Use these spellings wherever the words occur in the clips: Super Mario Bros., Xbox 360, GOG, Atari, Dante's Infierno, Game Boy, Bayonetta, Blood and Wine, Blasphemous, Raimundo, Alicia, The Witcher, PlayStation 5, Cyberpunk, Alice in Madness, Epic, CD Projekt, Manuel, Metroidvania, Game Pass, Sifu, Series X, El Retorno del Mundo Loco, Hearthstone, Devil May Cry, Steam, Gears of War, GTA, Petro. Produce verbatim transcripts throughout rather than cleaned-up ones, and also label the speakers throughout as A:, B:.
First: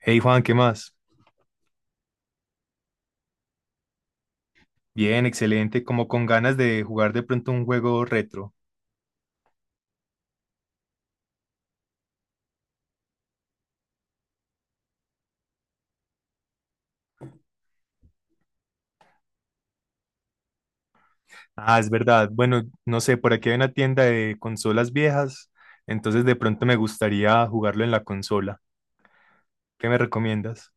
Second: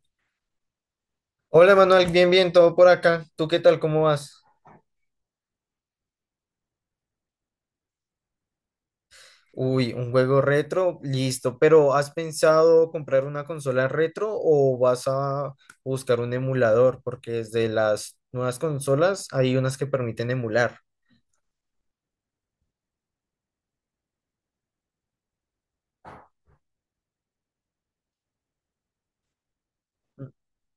A: Hey Juan, ¿qué más?
B: Hola Manuel, bien, bien, todo por acá. ¿Tú qué tal? ¿Cómo vas?
A: Bien, excelente, como con ganas de jugar de pronto un juego retro.
B: Uy, un juego retro, listo. Pero ¿has pensado comprar una consola retro o vas a buscar un emulador? Porque desde las nuevas consolas hay unas que permiten emular.
A: Ah, es verdad. Bueno, no sé, por aquí hay una tienda de consolas viejas, entonces de pronto me gustaría jugarlo en la consola. ¿Qué me recomiendas?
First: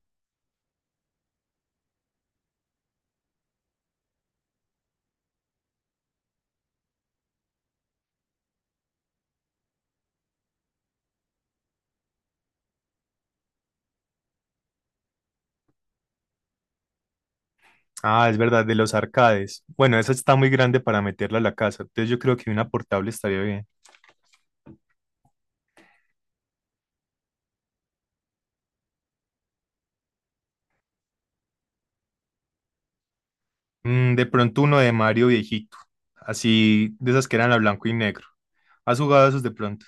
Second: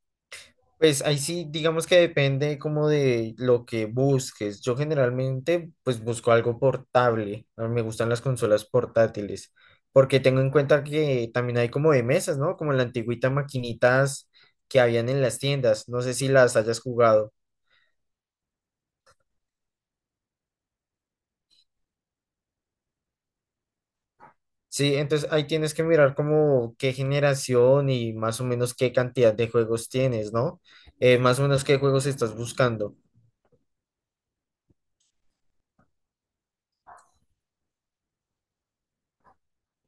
B: Pues ahí sí, digamos que depende como de lo que busques. Yo generalmente pues busco algo portable. A mí me gustan las consolas portátiles, porque tengo en cuenta que también hay como de mesas, ¿no? Como la antigüita maquinitas que habían en las tiendas. No sé si las hayas jugado.
A: Ah, es verdad, de los arcades. Bueno, esa está muy grande para meterla a la casa, entonces yo creo que una portable estaría bien.
B: Sí, entonces ahí tienes que mirar como qué generación y más o menos qué cantidad de juegos tienes, ¿no? Eh, más o menos qué juegos estás buscando.
A: Mm, de pronto uno de Mario viejito, así de esas que eran a blanco y negro. ¿Has jugado esos de pronto?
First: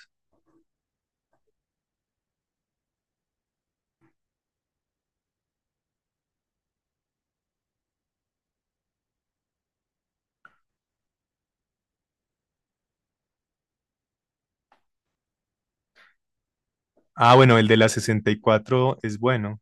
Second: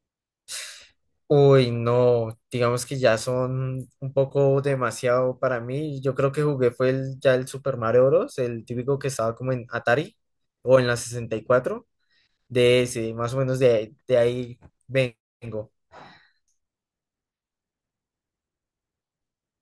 B: Uy, no, digamos que ya son un poco demasiado para mí. Yo creo que jugué fue el, ya el Super Mario Bros., el típico que estaba como en Atari o en la sesenta y cuatro, de ese, más o menos de, de ahí vengo.
A: Ah, bueno, el de la sesenta y cuatro es bueno.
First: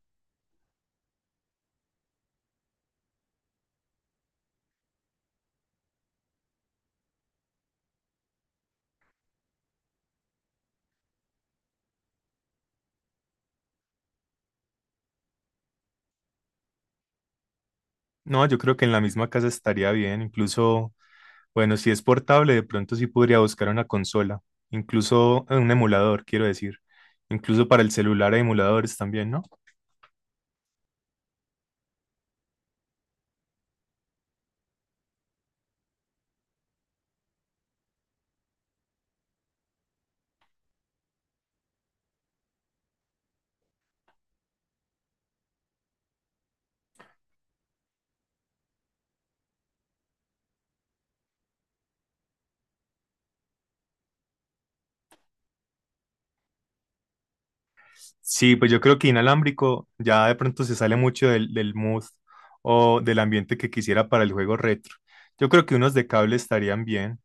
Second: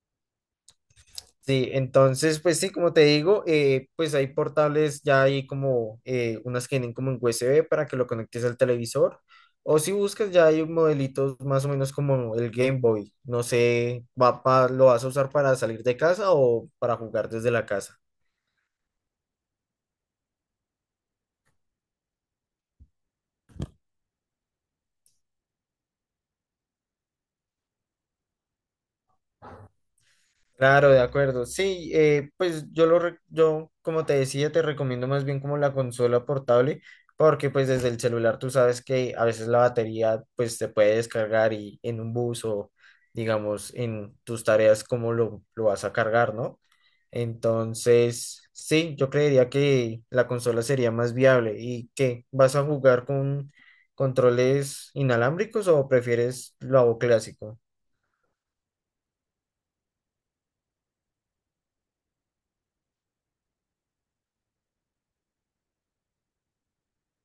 B: Sí, entonces, pues sí, como te digo, eh, pues hay portables, ya hay como eh, unas que vienen como en U S B para que lo conectes al televisor, o si buscas ya hay modelitos más o menos como el Game Boy, no sé, va pa- ¿lo vas a usar para salir de casa o para jugar desde la casa?
A: No, yo creo que en la misma casa estaría bien. Incluso, bueno, si es portable, de pronto sí podría buscar una consola. Incluso eh, un emulador, quiero decir. Incluso para el celular hay emuladores también, ¿no?
B: Claro, de acuerdo. Sí, eh, pues yo lo, re- yo como te decía, te recomiendo más bien como la consola portable, porque pues desde el celular tú sabes que a veces la batería pues se puede descargar y en un bus o digamos en tus tareas cómo lo, lo vas a cargar, ¿no? Entonces, sí, yo creería que la consola sería más viable. ¿Y qué? ¿Vas a jugar con controles inalámbricos o prefieres lo clásico?
A: Sí, pues yo creo que inalámbrico ya de pronto se sale mucho del, del mood o del ambiente que quisiera para el juego retro. Yo creo que unos de cable estarían bien.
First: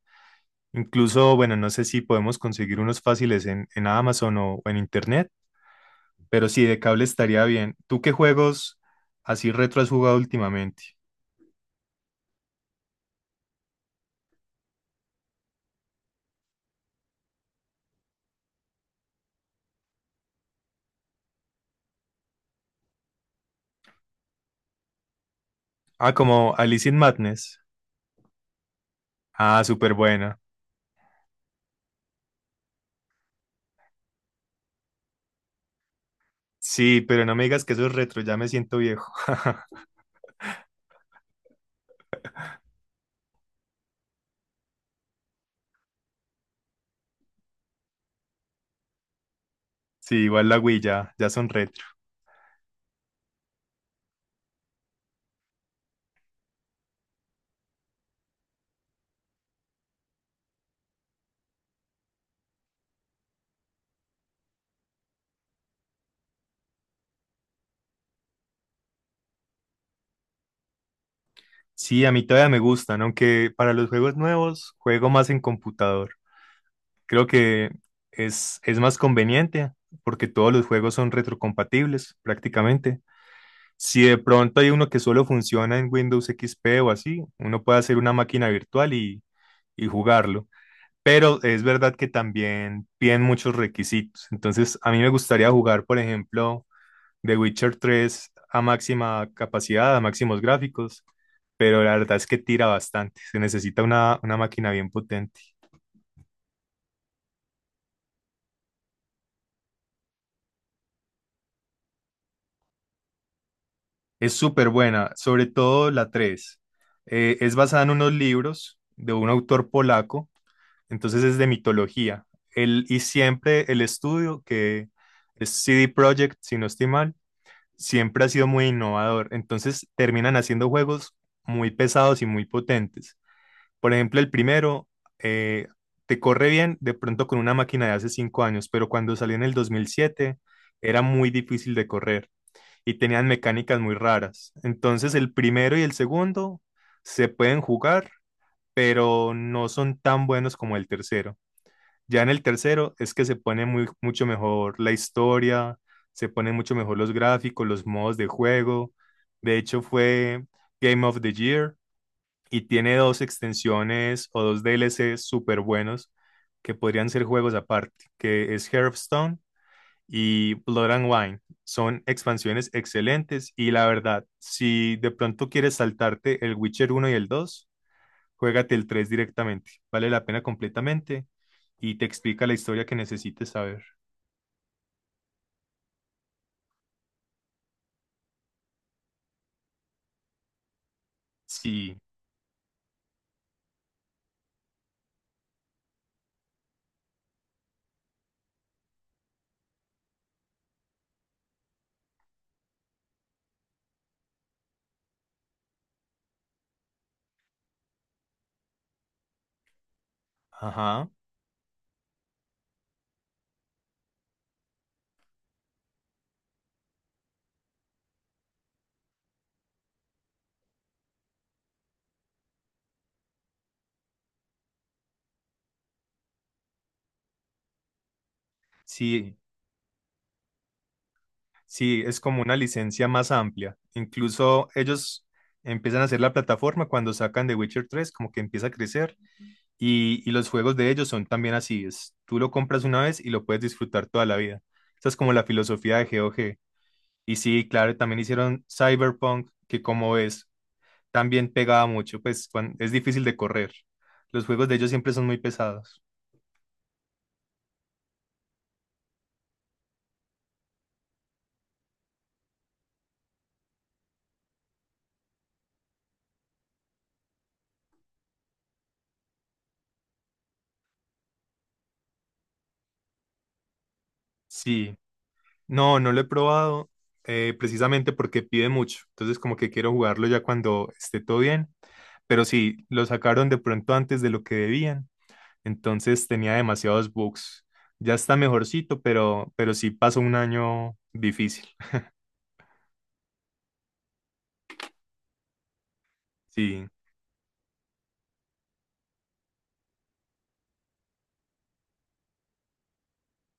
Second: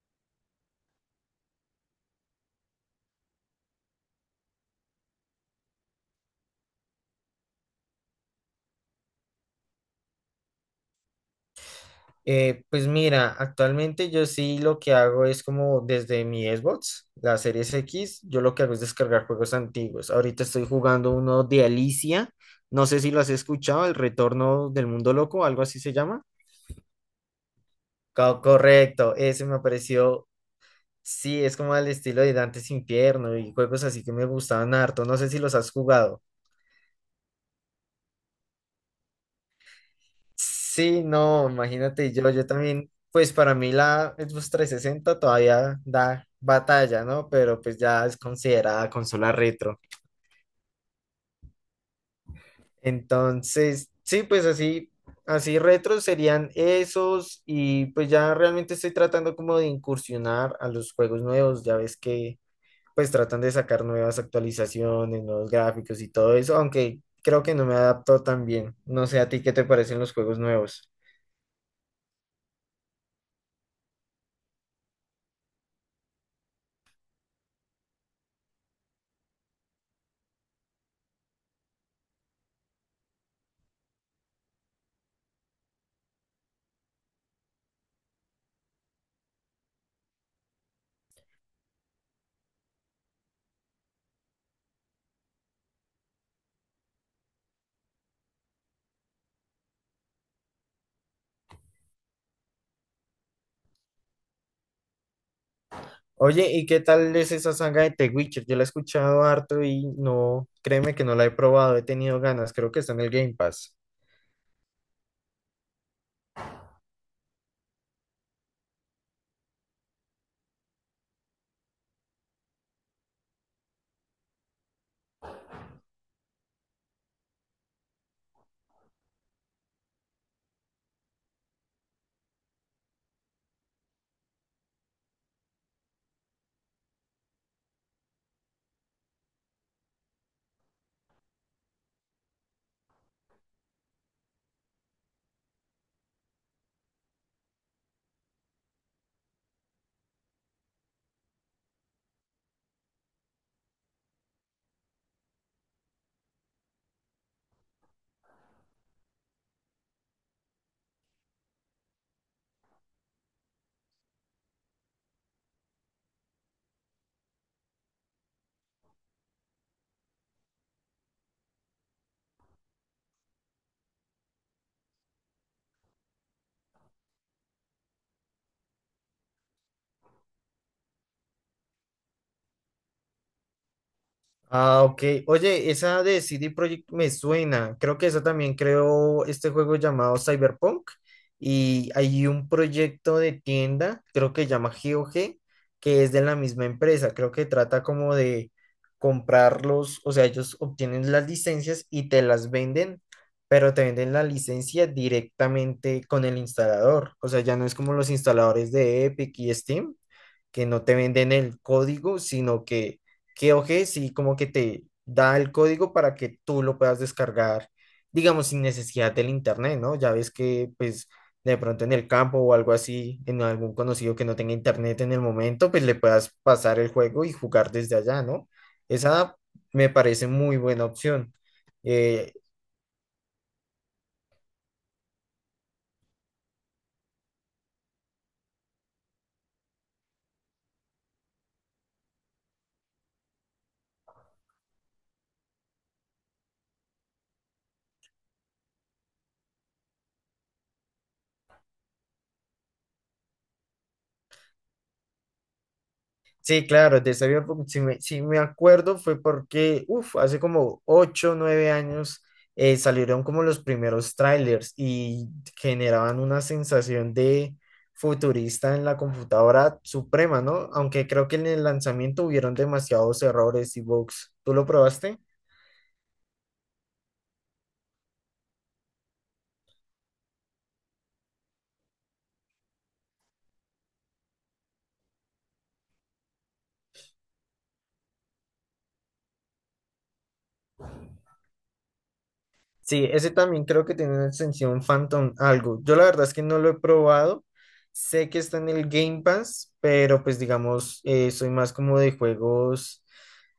A: Incluso, bueno, no sé si podemos conseguir unos fáciles en, en Amazon o en Internet. Pero sí, de cable estaría bien. ¿Tú qué juegos así retro has jugado últimamente?
B: Eh, pues mira, actualmente yo sí lo que hago es como desde mi Xbox, la Series X, yo lo que hago es descargar juegos antiguos. Ahorita estoy jugando uno de Alicia, no sé si lo has escuchado, El Retorno del Mundo Loco, algo así se
A: Ah,
B: llama.
A: como Alice in Madness.
B: Co- correcto, ese me
A: Ah, súper
B: pareció,
A: buena.
B: sí, es como al estilo de Dantes Infierno y juegos así que me gustaban harto, no sé si los has jugado.
A: Sí, pero no me digas que eso es retro, ya me siento viejo.
B: Sí, no, imagínate yo, yo también, pues para mí la Xbox trescientos sesenta todavía da batalla, ¿no? Pero pues ya es considerada consola retro.
A: Sí, igual la Wii ya, ya son retro.
B: Entonces, sí, pues así, así retro serían esos y pues ya realmente estoy tratando como de incursionar a los juegos nuevos, ya ves que pues tratan de sacar nuevas actualizaciones, nuevos gráficos y todo eso, aunque creo que no me adapto tan bien. No sé a ti qué te parecen los juegos nuevos.
A: Sí, a mí todavía me gustan, aunque para los juegos nuevos juego más en computador. Creo que es, es más conveniente porque todos los juegos son retrocompatibles prácticamente. Si de pronto hay uno que solo funciona en Windows X P o así, uno puede hacer una máquina virtual y, y jugarlo. Pero es verdad que también piden muchos requisitos. Entonces, a mí me gustaría jugar, por ejemplo, The Witcher tres a máxima capacidad, a máximos gráficos, pero la verdad es que tira bastante. Se necesita una, una máquina bien potente.
B: Oye, ¿y qué tal es esa saga de The Witcher? Yo la he escuchado harto y no, créeme que no la he probado, he tenido ganas, creo que está en el Game Pass.
A: Es súper buena, sobre todo la tres. Es basada en unos libros de un autor polaco, entonces es de mitología. El, y siempre el estudio, que es C D Projekt, si no estoy mal, siempre ha sido muy innovador. Entonces terminan haciendo juegos muy pesados y muy potentes. Por ejemplo, el primero eh, te corre bien de pronto con una máquina de hace cinco años, pero cuando salió en el dos mil siete era muy difícil de correr y tenían mecánicas muy raras. Entonces el primero y el segundo se pueden jugar, pero no son tan buenos como el tercero. Ya en el tercero es que se pone muy, mucho mejor la historia, se ponen mucho mejor los gráficos, los modos de juego. De hecho fue Game of the Year y tiene dos extensiones o dos D L C súper buenos que podrían ser juegos aparte, que es Hearthstone y Blood and Wine. Son expansiones excelentes y la verdad, si de pronto quieres saltarte el Witcher uno y el dos, juégate el tres directamente. Vale la pena completamente y te explica la historia que necesites saber.
B: Ah, ok. Oye, esa de C D Projekt me suena. Creo que esa también creó este juego llamado Cyberpunk. Y
A: Sí,
B: hay un proyecto de tienda, creo que llama G O G, que es de la misma empresa. Creo que trata como de comprarlos, o sea, ellos obtienen las licencias y te las venden, pero te venden la licencia directamente con el instalador. O sea, ya no es como los instaladores de Epic y Steam que no te
A: ajá,
B: venden el código, sino que GeoG sí como que te da el código para que tú lo puedas descargar, digamos, sin necesidad del internet, ¿no? Ya ves que pues de pronto en el campo o algo así, en algún conocido que no tenga internet en el momento, pues le puedas pasar el juego y jugar desde allá, ¿no?
A: sí,
B: Esa me parece muy buena opción.
A: sí, es
B: Eh,
A: como una licencia más amplia. Incluso ellos empiezan a hacer la plataforma cuando sacan The Witcher tres como que empieza a crecer. Y, y los juegos de ellos son también así, es, tú lo compras una vez y lo puedes disfrutar toda la vida. Esa es como la filosofía de G O G. Y sí, claro, también hicieron Cyberpunk, que como ves, también pegaba mucho, pues cuan- es difícil de correr. Los juegos de ellos siempre son muy pesados.
B: Sí, claro, de esa vida, pues, si me, si me acuerdo fue porque, uff, hace como ocho nueve años eh, salieron como los primeros trailers y generaban una sensación de futurista en la computadora suprema, ¿no? Aunque creo que en el lanzamiento hubieron demasiados errores y bugs. ¿Tú lo
A: Sí,
B: probaste?
A: no, no lo he probado eh, precisamente porque pide mucho. Entonces como que quiero jugarlo ya cuando esté todo bien. Pero sí, lo sacaron de pronto antes de lo que debían. Entonces tenía demasiados bugs. Ya está mejorcito, pero, pero sí pasó un año difícil.
B: Sí, ese también creo que tiene una extensión Phantom algo. Yo la verdad es que no lo he
A: Sí.
B: probado. Sé que está en el Game Pass, pero pues digamos, eh, soy más como de juegos,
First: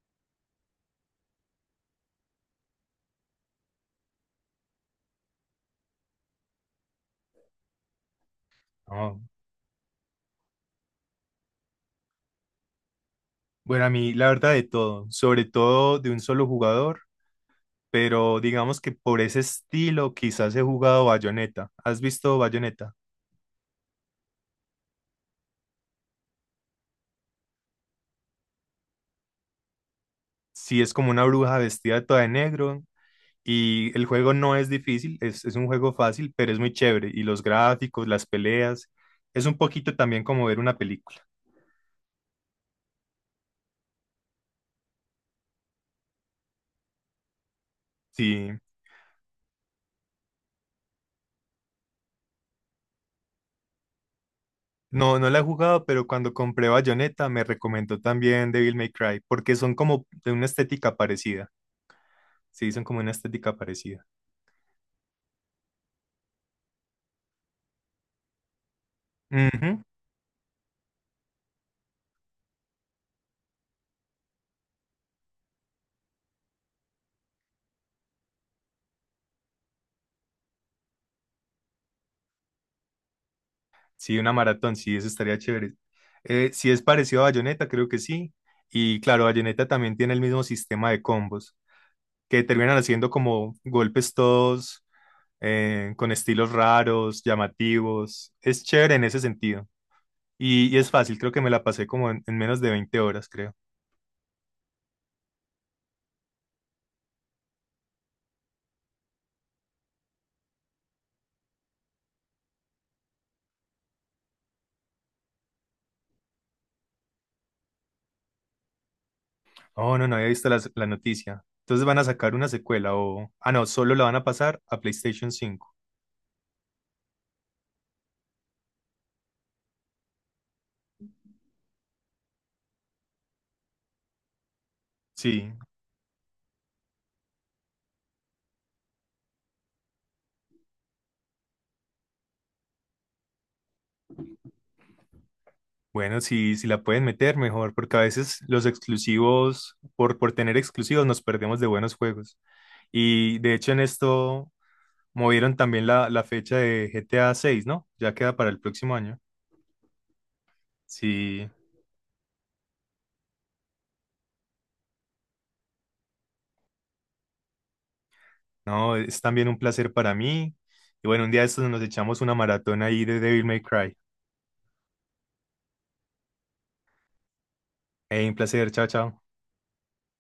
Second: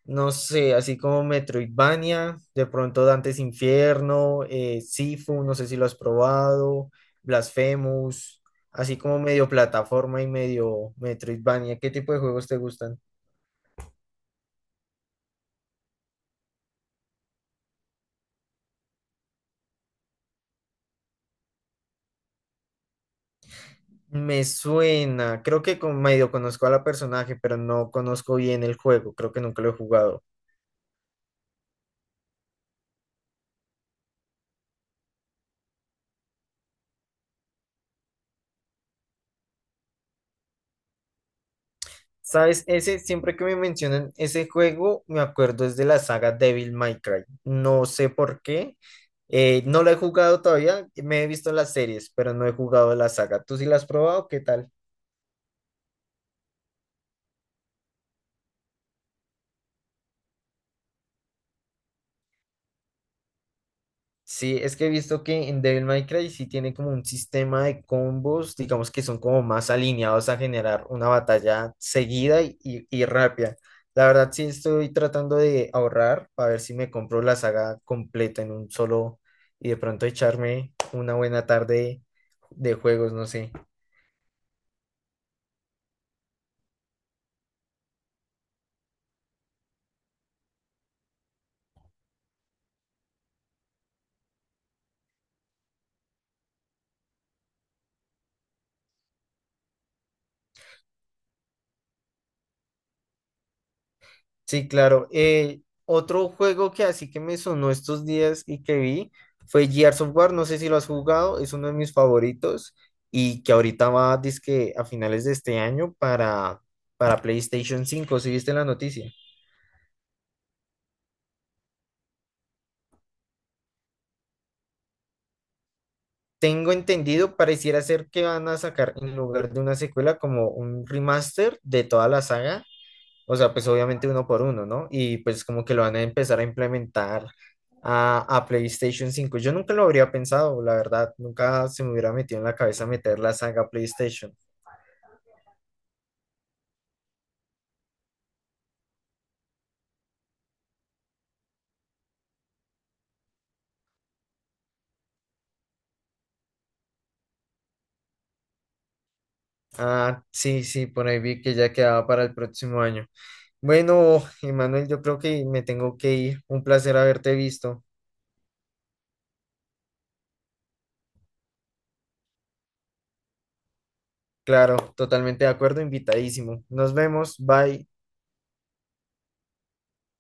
B: no sé, así como Metroidvania, de pronto Dante's Infierno, eh, Sifu, no sé si lo has probado, Blasphemous, así como
A: No.
B: medio plataforma y medio Metroidvania. ¿Qué tipo de juegos te gustan?
A: Bueno, a mí la verdad de todo, sobre todo de un solo jugador, pero digamos que por ese estilo quizás he jugado Bayonetta. ¿Has visto Bayonetta?
B: Me suena, creo que con, medio conozco a la personaje, pero no conozco bien el juego, creo que nunca lo he jugado.
A: Sí, es como una bruja vestida toda de negro y el juego no es difícil, es, es un juego fácil, pero es muy chévere. Y los gráficos, las peleas, es un poquito también como ver una película.
B: ¿Sabes? Ese, siempre que me mencionan ese juego, me acuerdo es de la saga Devil May Cry. No sé por
A: Sí,
B: qué. Eh, no lo he jugado todavía, me he visto las series, pero no he jugado la saga. ¿Tú sí la has probado? ¿Qué tal?
A: no, no la he jugado, pero cuando compré Bayonetta me recomendó también Devil May Cry, porque son como de una estética parecida. Sí, son como una estética parecida.
B: Sí, es que he visto que en Devil May Cry sí tiene como un sistema de combos, digamos que son como más
A: Ujú.
B: alineados a generar una batalla seguida y, y- y rápida. La verdad sí estoy tratando de ahorrar para ver si me compro la saga completa en un solo y de pronto echarme una buena tarde de juegos, no sé.
A: Sí, una maratón, sí, eso estaría chévere. Eh, si es parecido a Bayonetta, creo que sí. Y claro, Bayonetta también tiene el mismo sistema de combos, que terminan haciendo como golpes todos eh, con estilos raros, llamativos. Es chévere en ese sentido. Y, y es fácil, creo que me la pasé como en en menos de veinte horas, creo.
B: Sí, claro. Eh, otro juego que así que me sonó estos días y que vi fue Gears of War. No sé si lo has jugado, es uno de mis favoritos y que ahorita va, dizque a finales de este año para, para PlayStation cinco. ¿Si viste la noticia?
A: Oh, no, no había visto las- la noticia. Entonces van a sacar una secuela o... Ah, no, solo la van a pasar a PlayStation cinco.
B: Tengo entendido, pareciera ser que van a sacar en lugar de una secuela como un remaster de toda la saga. O sea, pues obviamente uno por uno, ¿no? Y pues
A: Sí,
B: como que lo van a empezar a implementar a, a PlayStation cinco. Yo nunca lo habría pensado, la verdad. Nunca se me hubiera metido en la cabeza meter la saga PlayStation.
A: bueno, si si la pueden meter mejor, porque a veces los exclusivos, por, por tener exclusivos, nos perdemos de buenos juegos. Y de hecho en esto movieron también la, la fecha de G T A seis, ¿no? Ya queda para el próximo año.
B: Ah, sí, sí, por ahí vi
A: Sí,
B: que ya quedaba para el próximo año. Bueno, Emanuel, yo creo que me tengo que ir. Un placer haberte visto.
A: no, es también un placer para mí. Y bueno, un día de estos nos echamos una maratón ahí de Devil May Cry.
B: Claro, totalmente de acuerdo, invitadísimo. Nos vemos, bye.
A: Hey, un placer, chao, chao.